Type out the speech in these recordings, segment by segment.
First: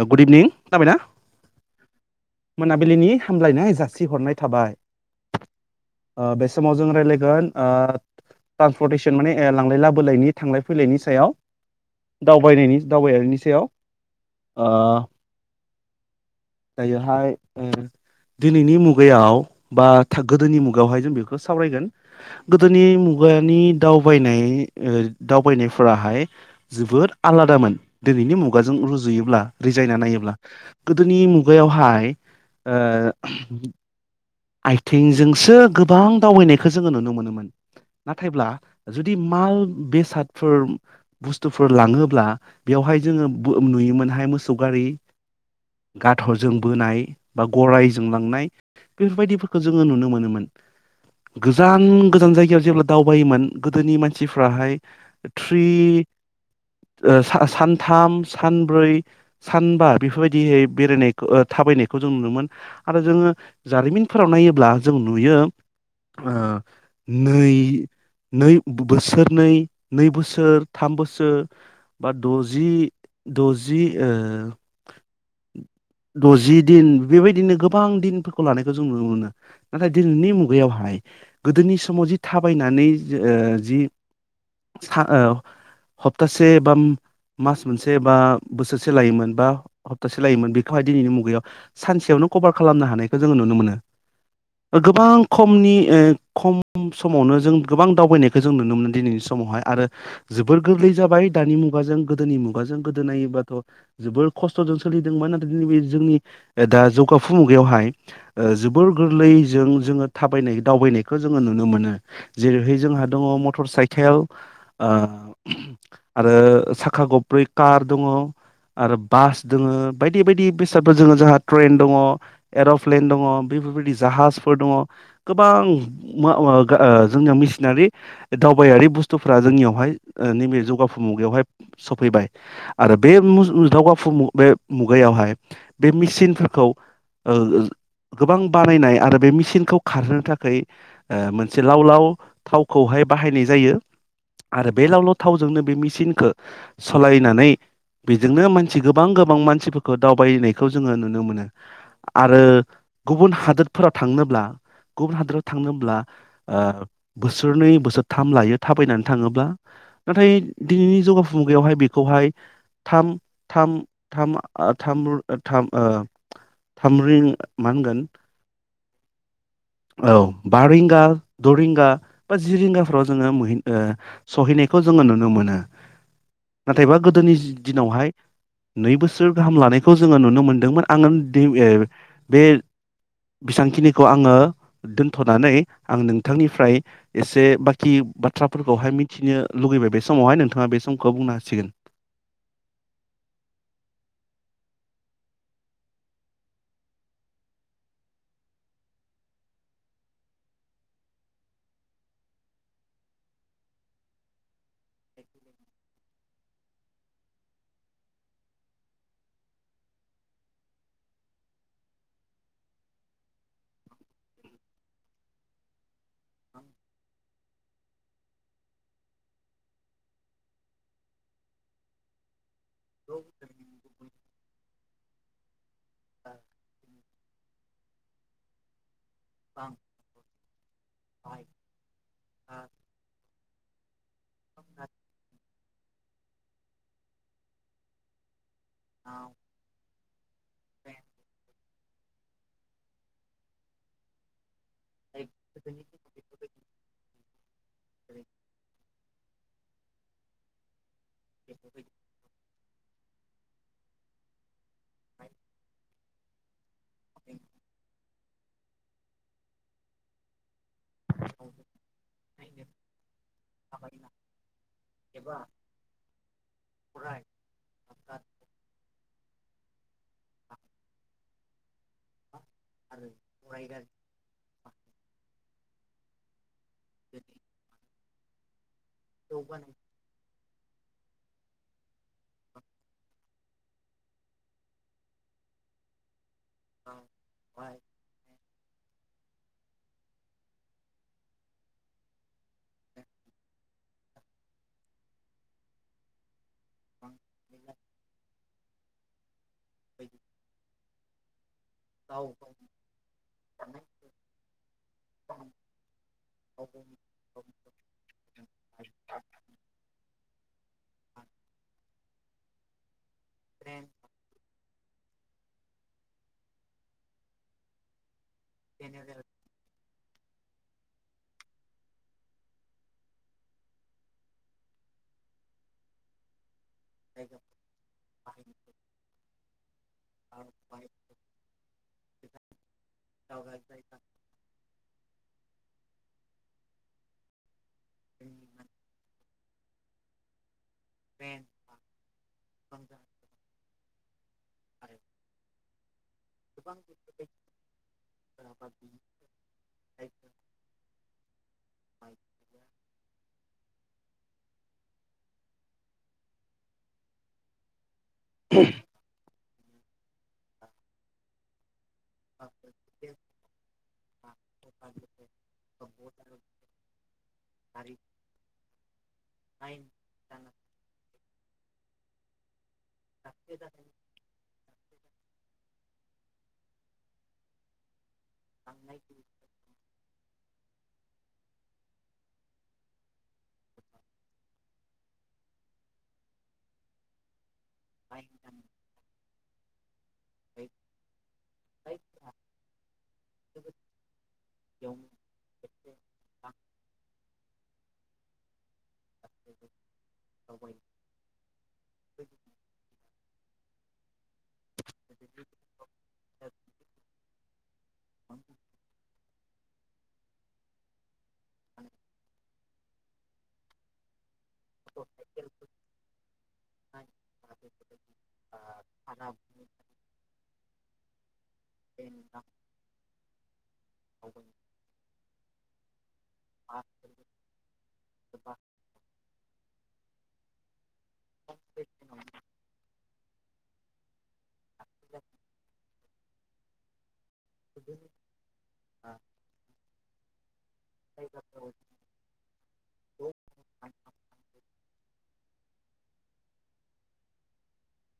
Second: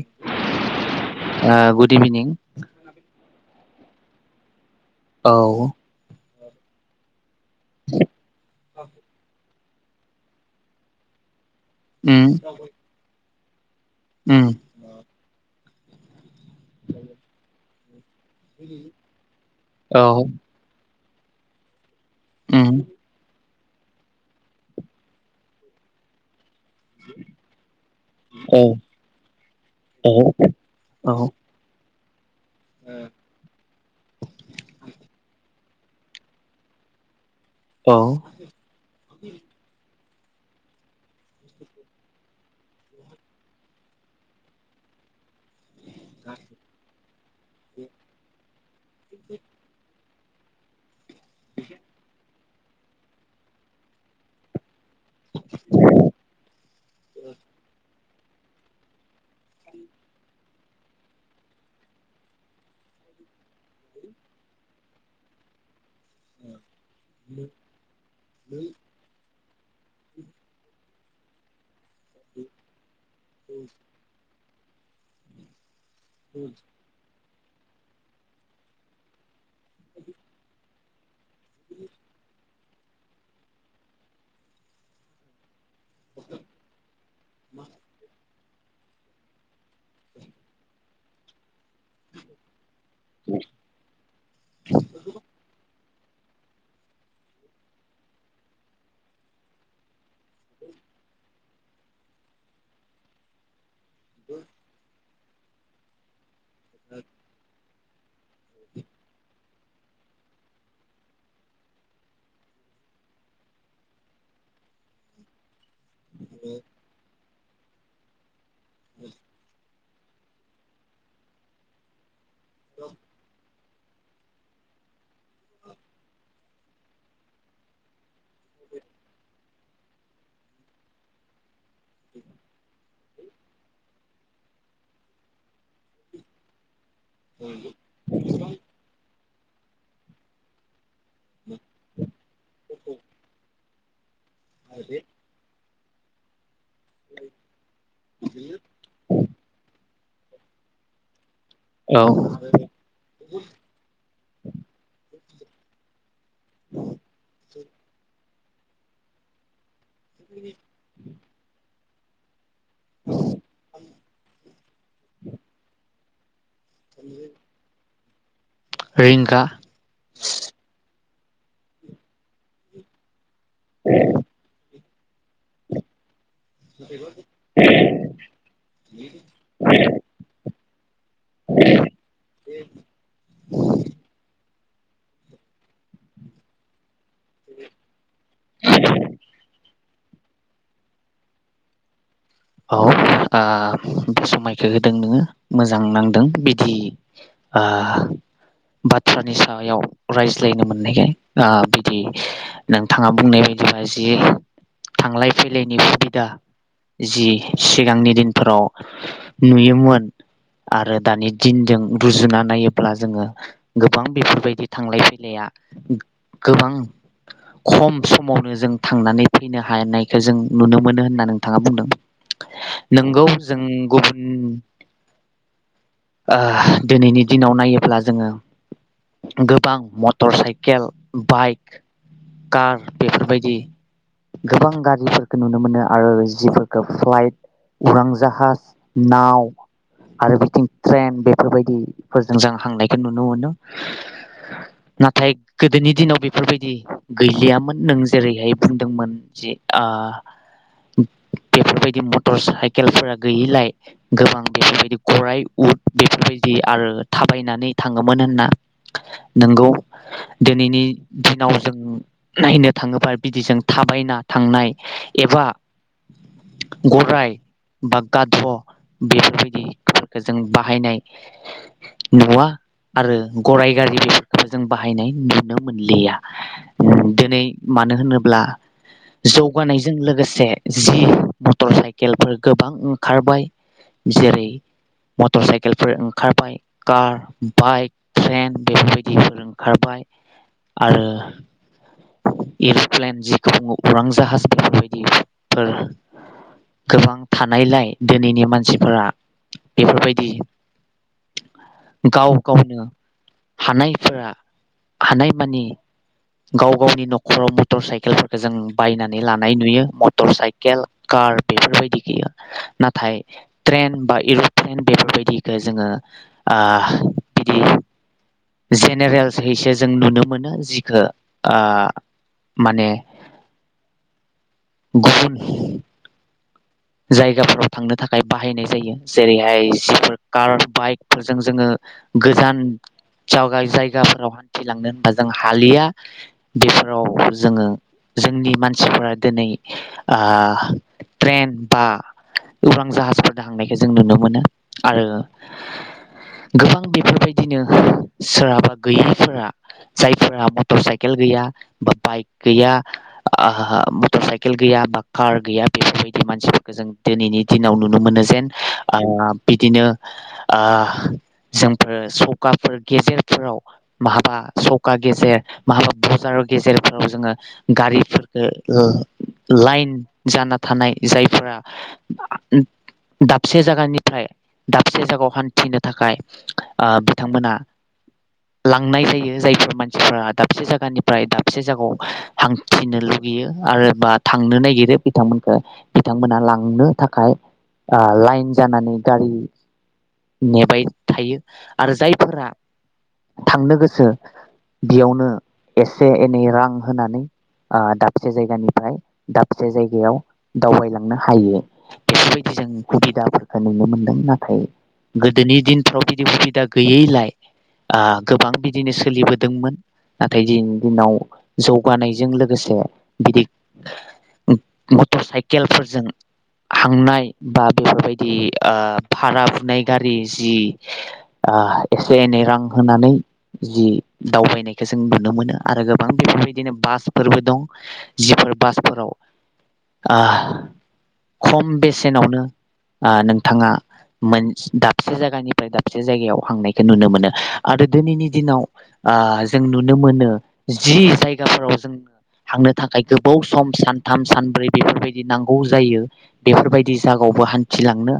ओ good evening खोनाबायना? Good इभिनिं मोनाबिलिनि हामलायनाय जा सि हरनाय थाबाय औ। ओ बे समाव जों रायज्लायगोन आ ट्रान्सपरतेसन माने ला लांलाय लाबोलायनि थांलाय फैलायनि सायाव उम । दावबायनायनि दावबायारिनि सेयाव उम ओ दायोहाय ओ दिनैनि मुगायाव बा औ था गोदोनि मुगायावहाय जों बेख खो सावरायगोन। उम गोदोनि मुगानि दावबायनाय ओ दावबायनायफोराहाय जोबोद आलादामोन दिनैनि औ मुगाजों रुजुयोब्ला । रिजायना औ नायोब्ला गोदोनि औ मुगायावहा हाय ओ आयथिंजोंसो गोबां दावबायनायखो जोङो नुनो मोनोमोन औ । नाथायब्ला जुदि माल बेसाद फोर बुस्थुफोर लाङोब्ला बेवहाय जोङो ब नुयोमोनहाय मोसौ गारि गाध'जों बोनाय बा गरायजों लांनाय फोरबायदिफोरखो जोङो [inaudible] नुनो मोनोमोन । गोजान गोजान जायगायाव जेब्ला दावबायोमोन गोदोनि मानसिफ्राहाय थ्रि ओ सा-सानथाम सानब्रै सानबा बेफोरबायदिहै बेरायनायखो ओ थाबायनायखौ जों नुयोमोन आरो जोङो जारिमिनफोराव नायोब्ला जों नुयो ओ नै नै ब-बोसोरनै नै बोसोर थाम बोसो बा द'जि द'जि ओ [inaudible] दजि दिन बेबाय दिनो गोबां दिनफो खौ लानायखौ जों नुनो मोनो नाथाय दिनैनि मुगायावहाय गोदोनि समाव जि थाब बायनानै जो ओ जि सा ओ हप्तासे बाम मास मोनसे बा बोसोरसे लायोमोन बा हप्तासे लायोमोन बेखौहाय दिनैनि मुगायाव सानसेयावनो कभार खालामनो हानाय जों नुनो मोनो ओ गोबां खमनि नि ओ खम समावनो जों गोबां दावबायनायखो जों नुनो मोनो दिनैनि समावहाय आरो जोबोर गोरलै जाबाय दानि मुगाजों गोदोनि मुगाजों गोदो नायोबाथ' जोबोर खस्थ'दों सोलि जों [unintelligible] नैबे जोंनि ओ दा जौगाफु मुगायावहाय ओ जोबोर गोरलैजों जोङो थाबायनाय दावबायनायखो जोङो नुनो मोनो जेरैहै जोंहा दङ मटर साइकेल ओ आरो साखा खबब्रै कार दङ। आरो बास दोङो। बायदि बायदि बेसादफोर जोङो जोंहा ट्रेन दङ। प्लेन दङ बेफोरबायदि जाहाजफोर दङ गोबां मा-मा आ जोंनियाव मिसिनारि बे दावबायारि बुस्थुफ्रा जोंनियावहाय ओ नैबे जौगाफु मुगायावहाय सफैबाय आरो बे दावगाफु मुगायावहाय बे मेचिनफोरखौ औ-औ गोबां बानायनाय आरो बे मेसिनखौ खारहोनो थाखै ओ मोनसे लाव लाव थावखौहाय बाहायनाय जायो। आरो बे लावलाव थावजोंनो बे मि चिनखौ सालायनानै बेजोंनो मानसि गोबां-गोबां गोबां मानसिफोरखौ दावबायनायखौ जोङो नुनो मोनो। औ आरो गुबुन हादोरफोराव थांनोब्ला गुबुन हादोराव थांनोब्ला बोसोरनै बोसोरथाम लायो थाबायनानै थाङोब्ला नाथाय दिनैनि जौगा मुगायावहाय बेखौहाय थामरिंगा माहोनगोन? रिंगा औ बारिंगा द' रिंगा बा जि रिंगाफ्राव जोङो सहैनायखौ खौ जोङो नुनो मोनो। नाथायबा गोदोनि दिनावहाय नै बोसोर गाहाम लानायखौ जोङो नुनो मोनदों। दोंमोन आङो बे बेसेबांखिनिखौ आङो दोनथ'नानै आं नोंथांनिफ्राय एसे बाखि बाथ्राफोरखौहाय मिथिनो लुुबैबाय बे समावहाय नोंथाङा बे सम खौ बुंनो हांसिगोन औ बे समायखौ होदों नोङो मोजां नांदों बिदि बाथ्रानि सायाव रायज्लायनो मोननायखाय बिदि नोंथाङा बुंनाय बायदिनो जि थांलाय-फैलायनि सुबिदा जि सिगांनि दिनफोराव नुयोमोन आरो दानि दिनजों रुजुना नायोब्ला जोङो गोबां बेफोरबायदि थांलाय फैलाया गोबां खम समावनो जों थांनानै फैनो हानायखौ जों नुनो मोनो होनना नोंथाङा बुंदोंमोन। नोंगौ जों गुबुन ओ दिनैनि दिनाव नायोब्ला जोङो गोबां motorcycle cycle bike car बेफोरबायदि गोबां गाज्रिफोरखौ नुनो मोनो आरो जि फ्लाइट उरां जाहाज नाव आरो बिथिं ट्रेन बेफोरबायदि फोरजों जों हांनायखौ नुनो मोनो । नाथाय गोदोनि दिनाव बेफोरबायदि गैलियामोन । नों जेरैहाय बुंदोंमोन जि आ बेफोरबायदि मटर साइकेल केलफोरा गैयिलाय गोबां बेफोरबायदि गराइ उद बेफोरबायदि । आरो थाबायनानै थांङो होनना नोंगौ दिनैनि दिनाव जों नायनो थाङोबा बिदिजों थाबायना थांनाय एबा गराइ [unintelligible] बेफोरबायदिफोरखौ जों बाहायनाय नुवा आरो गराय गारि बेफोरखौबो जों बाहायनाय नुनो मोनो मोनलिया । दिनै मानो होनो ब्ला जौगानायजों लोगोसे जि मटर साइकेलफोर गोबां ओंखारबाय जेरै मटर साइकेलफोर ओ खारबाय कार, बाइक, ट्रेन बेफोरबायदिफोर ओंखारबाय आरो एर'प्लेन जिखौ बुङो उरां जाहाज बेफोरबायदि फोर गोबां थानायलाय दिनैनि मानसि फोरा बेफोरबायदि गाव गावनो हानायफोरा हानायमानि गाव गावनि न'खराव मटर साइकेलफोरखौ जों बायनानै लानाय नुयो । साइकेल कार बेफोरबाय [unintelligible] [unintelligible] ट्रेन बा [unintelligible] [unintelligible] बेफोरबायदिखौ जोङो ओ बिदि जेनेरेल्सैसो जों नुनो मोनो । जिखो ओ माने गुबुन जायगाफोराव थांनो थाखाय बाहायनाय जायो जेरैहाय जिफोर कार बाइकफोरजों जोङो गोजान [unintelligible] जायगाफोराव हान्थिलांनो होनबा जों हालिया बेफोराव जोङो जोंनि मानसिफोरा दिनै आ [unintelligible] ट्रेन बा उरां जाहाजफोर दाहांनायखौ जों नुनो मोनो आरो गोबां बेफोरबायदिनो सोरहाबा गैयैफोरा जायफोरा मटर साइकेल गैया बा बाइक गैया [unintelligible] मटर साइकेल गैया बा कार गैया बेफोरबायदि मानसिफोर जों दिनैनि दिनाव नुनो मोनो जेन ओ बिदिनो ओ जों सखाफोर गेजेरफोराव माहाबा सखा गेजेर माहाबा बाजार गेजेरफोराव जोङो गारिफोरफोरखौ लाइन जाना थानाय जायफोरा [inaudible] दाबसे जागानिफ्राय दाबसे जायगायाव हान्थिनो थाखाय आ बिथांमोना लांनाय जायो जायफोर मानसिफोरा दाबसे जाय जानिफ्राय दाबसे जगायाव हांथिनो लुगैयो आरो बा थांनो नागिरो बिथांमोनखौ बिथांमोना लां थांनो थाखाय आ लाइन जानानै गारि नेबाय थायो आरो जायफोरा थांनो गोसो बेयावनो एसे एनै रां होनानै आ दाबसे जायगानिफ्राय दाबसे जायगायाव दावबायलांना हायो बेफोरबायदि जों सुबिदाफोर नुनो मोनदों नाथाय गोदोनि दिनफ्राव बिदि दा गैयैलाय आ गोबां बिदिनो सोलिबोदोंमोन नाथाय दिनैनि दिनाव जौगानायजों लोगोसे बिदि मटर साइकेलफोरजों हांनाय बा बेफोरबायदि आ भारा मोननाय गारि जि आ एसे एनै रां होनानै जि दावबायनायखौ जों नुनो मोनो आरोगोब गोबां बेफोरबायदिनो बासफोरबो दं जिफोर बासफोराव आ खम बेसेनावनो आ नोंथाङा मोन दाबसे जागानिफ्राय दाब से जायगायाव हांनायखौ नुनो मोनो। आरो दिनैनि दिनाव आ जों नुनो मोनो जि जायगाफोराव जों थांनो थाखाय गोबाव सम सानथाम सानब्रै बेफोरबायदि नां ग जायो। बेफोरबायदि जागावबो हान्थिलांनो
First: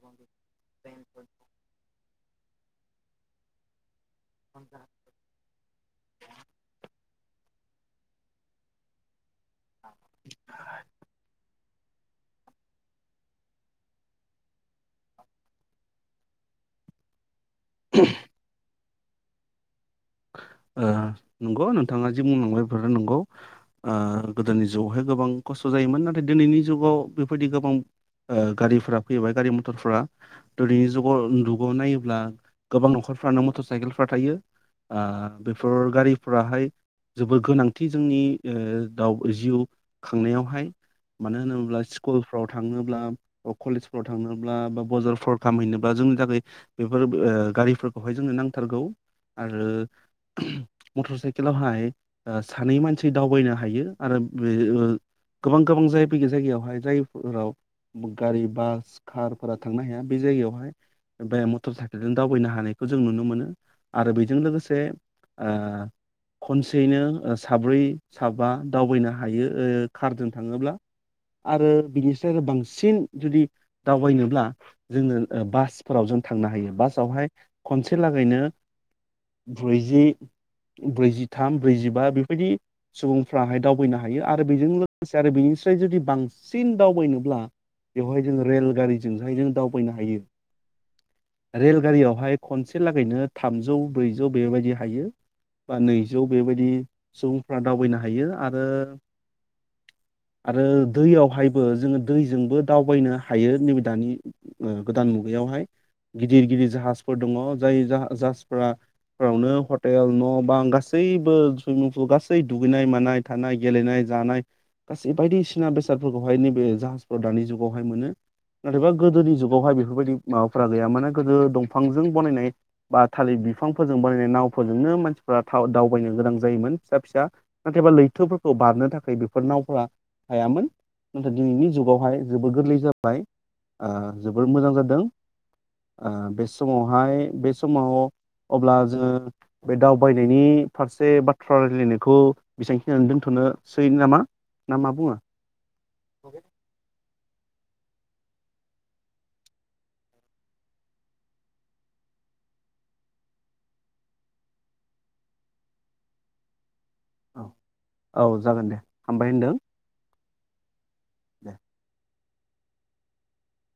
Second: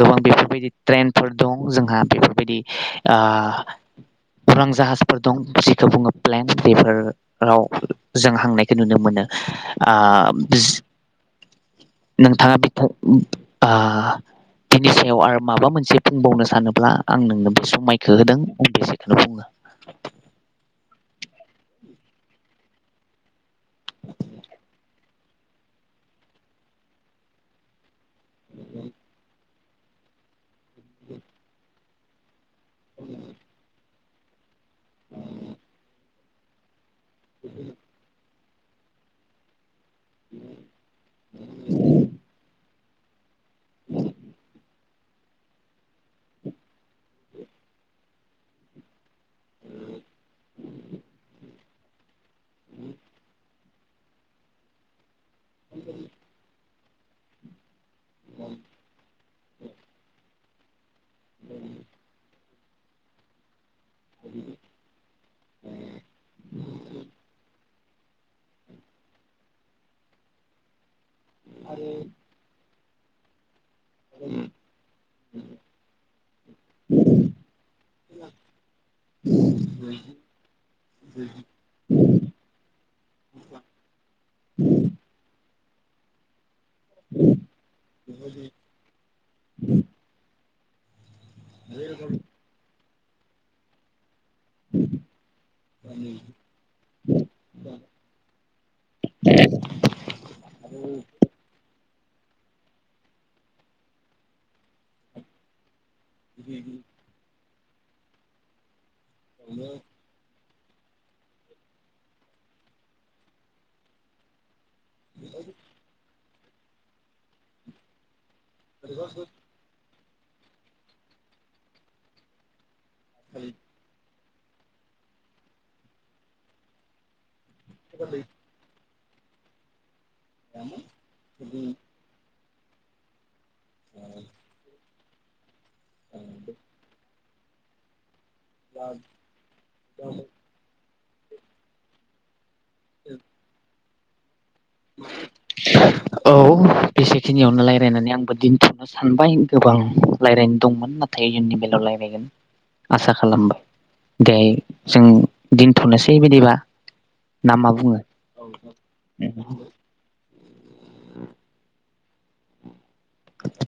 गोबां बेफोरबायदि ट्रेनफोर दं जोंहा बेफोरबायदि आ उरां जाहाजफोर दं जेखौ बुङो प्लेन बेफोर राव जों हांनायखौ नुनो मोनो आ बिस नोंथाङा बिथाव आ बिनि सायाव आरो माबा मोनसे बुंबावनो सानोब्ला आं नोंनो बे समाइखो होदों [unintelligible] [unintelligible] ओ नंगौ नोंथाङा जि बुंलांबाय बेफोरो नंगौ ओ गोदोनि जुगावहाय गोबां खस्थ जायोमोन नाथाय दिनैनि जुगाव बेफोर बायदि गोबां ओ गारिफोरा फैबाय गारि मथरफोरा। दिनैनि जुगाव दुगाव नायो ब्ला गोबां नखरफ्रानो मथर साइखेल फ्रा थायो। आ [unintelligible] गारिफ्रा हाय जोबोर गोनांथि जोंनि ओ दाउ जिउ खांनायावहाय मानो होनोब्ला स्कुलफ्राव थाङो ब्ला कलेजफोराव थांनोब्ला बा बजार फर खामहैनो बा जोंनि थाखाय बेफोर ओ गारिफोरखौहाय जोंनो नांथारगौ। आरो मटर साइकेलावहाय ओ सानै मानसि दावबायनो हायो आरो बे ओ गोबां गोबां जाय बेै जायगायावहाय जायफोराव गारि बास कारफोरा थांनो हाया बे जायगायावहा हाय बे मटर साइकेलजों दावबायनो हानाय खौ जों नुनो मोनो । आरो बेजों लोगोसे ओ खनसेयैनो ओ साब्रै साबा दावबायनो हायो ओ कारजों थाङोब्ला । आरो बिनिफ्राय आरो बांसिन जुदि दावबायनोब्ला जोङो बासफोराव जों थांनो हायो बासावहाय खनसे लागैनो ब्रैजि ब्रैजिथाम ब्रैजिबा बेबायदि सुबुंफ्राहाय दावबायनो हायो आरो बेजों लोगोसे आरो बेनिसाय जुदि बां सिन दावबायनोब्ला बेवहाय जों रेलगारिजोंहाय जों दावबायनो हायो । रेलगारियावहाय खनसे खनसे लागायनो थामजौ ब्रैजि ज' बेबायदि हायो। बा नैजौ बेबायदि सुबुंफ्रा दावबायनो हायो आरो आरो दैयावहायबो । जोङो दैजोंबो दावबायनो हायो नै बे दानि ओ गोदान मुगायावहाय । गैदिर-गैदिर जाहाजफोर दङ। दोय जाह जाजफोरा बावनो हर न बाआं गासैबो सुइमिं पूल गासै दुगैनाय मानाय थानाय गेलेनाय, जानाय। गासै बायदिसिना बेसादफोरखौ। बेवहाय नैबे जाहाजफाओराव दानि जुगावहाय मोनो। नाथायबा गोदोनि जुगावहाय बेफोरबायदि। माखासे मुवाफोरा गैया जाबाय माने गोदो दंफांजों बानायनाय। बा थालिर बिफांफोरजों बो नाव फोरजोंनो मानसिफ्रा दावबायनो गोनां जायोमोन फिसा फिसा। नाथायबा लैथोफोरखौ बारनो थाखाय। बेफोर नावफोरा हायामोन, नाथाय दिनैनि जुगावहाय जोबोद गोरलै जाबाय। ओ जोबोर मोजां जादों। ओ बे समावहाय बे समाव अब्ला जोङो बे दावबायनायनि फारसे बाथ्रा रायजलायनाय बेखौ बेसांखिनियावनो दोनथ'नो सै नामा? नामा बुङो? खिनियावनो रायज्लायनानै आंबो दोनथ'नो सानबाय गोबां रायज्लायनो दंमोन नाथाय इयुननि बेलायाव रायज्लायगोन आसा खालामबाय दे जों दोनथ'नोसै बिदिबा। औ ना मा बुङो? औ जागोन दे हामबाय होनदों। दे। [unintelligible]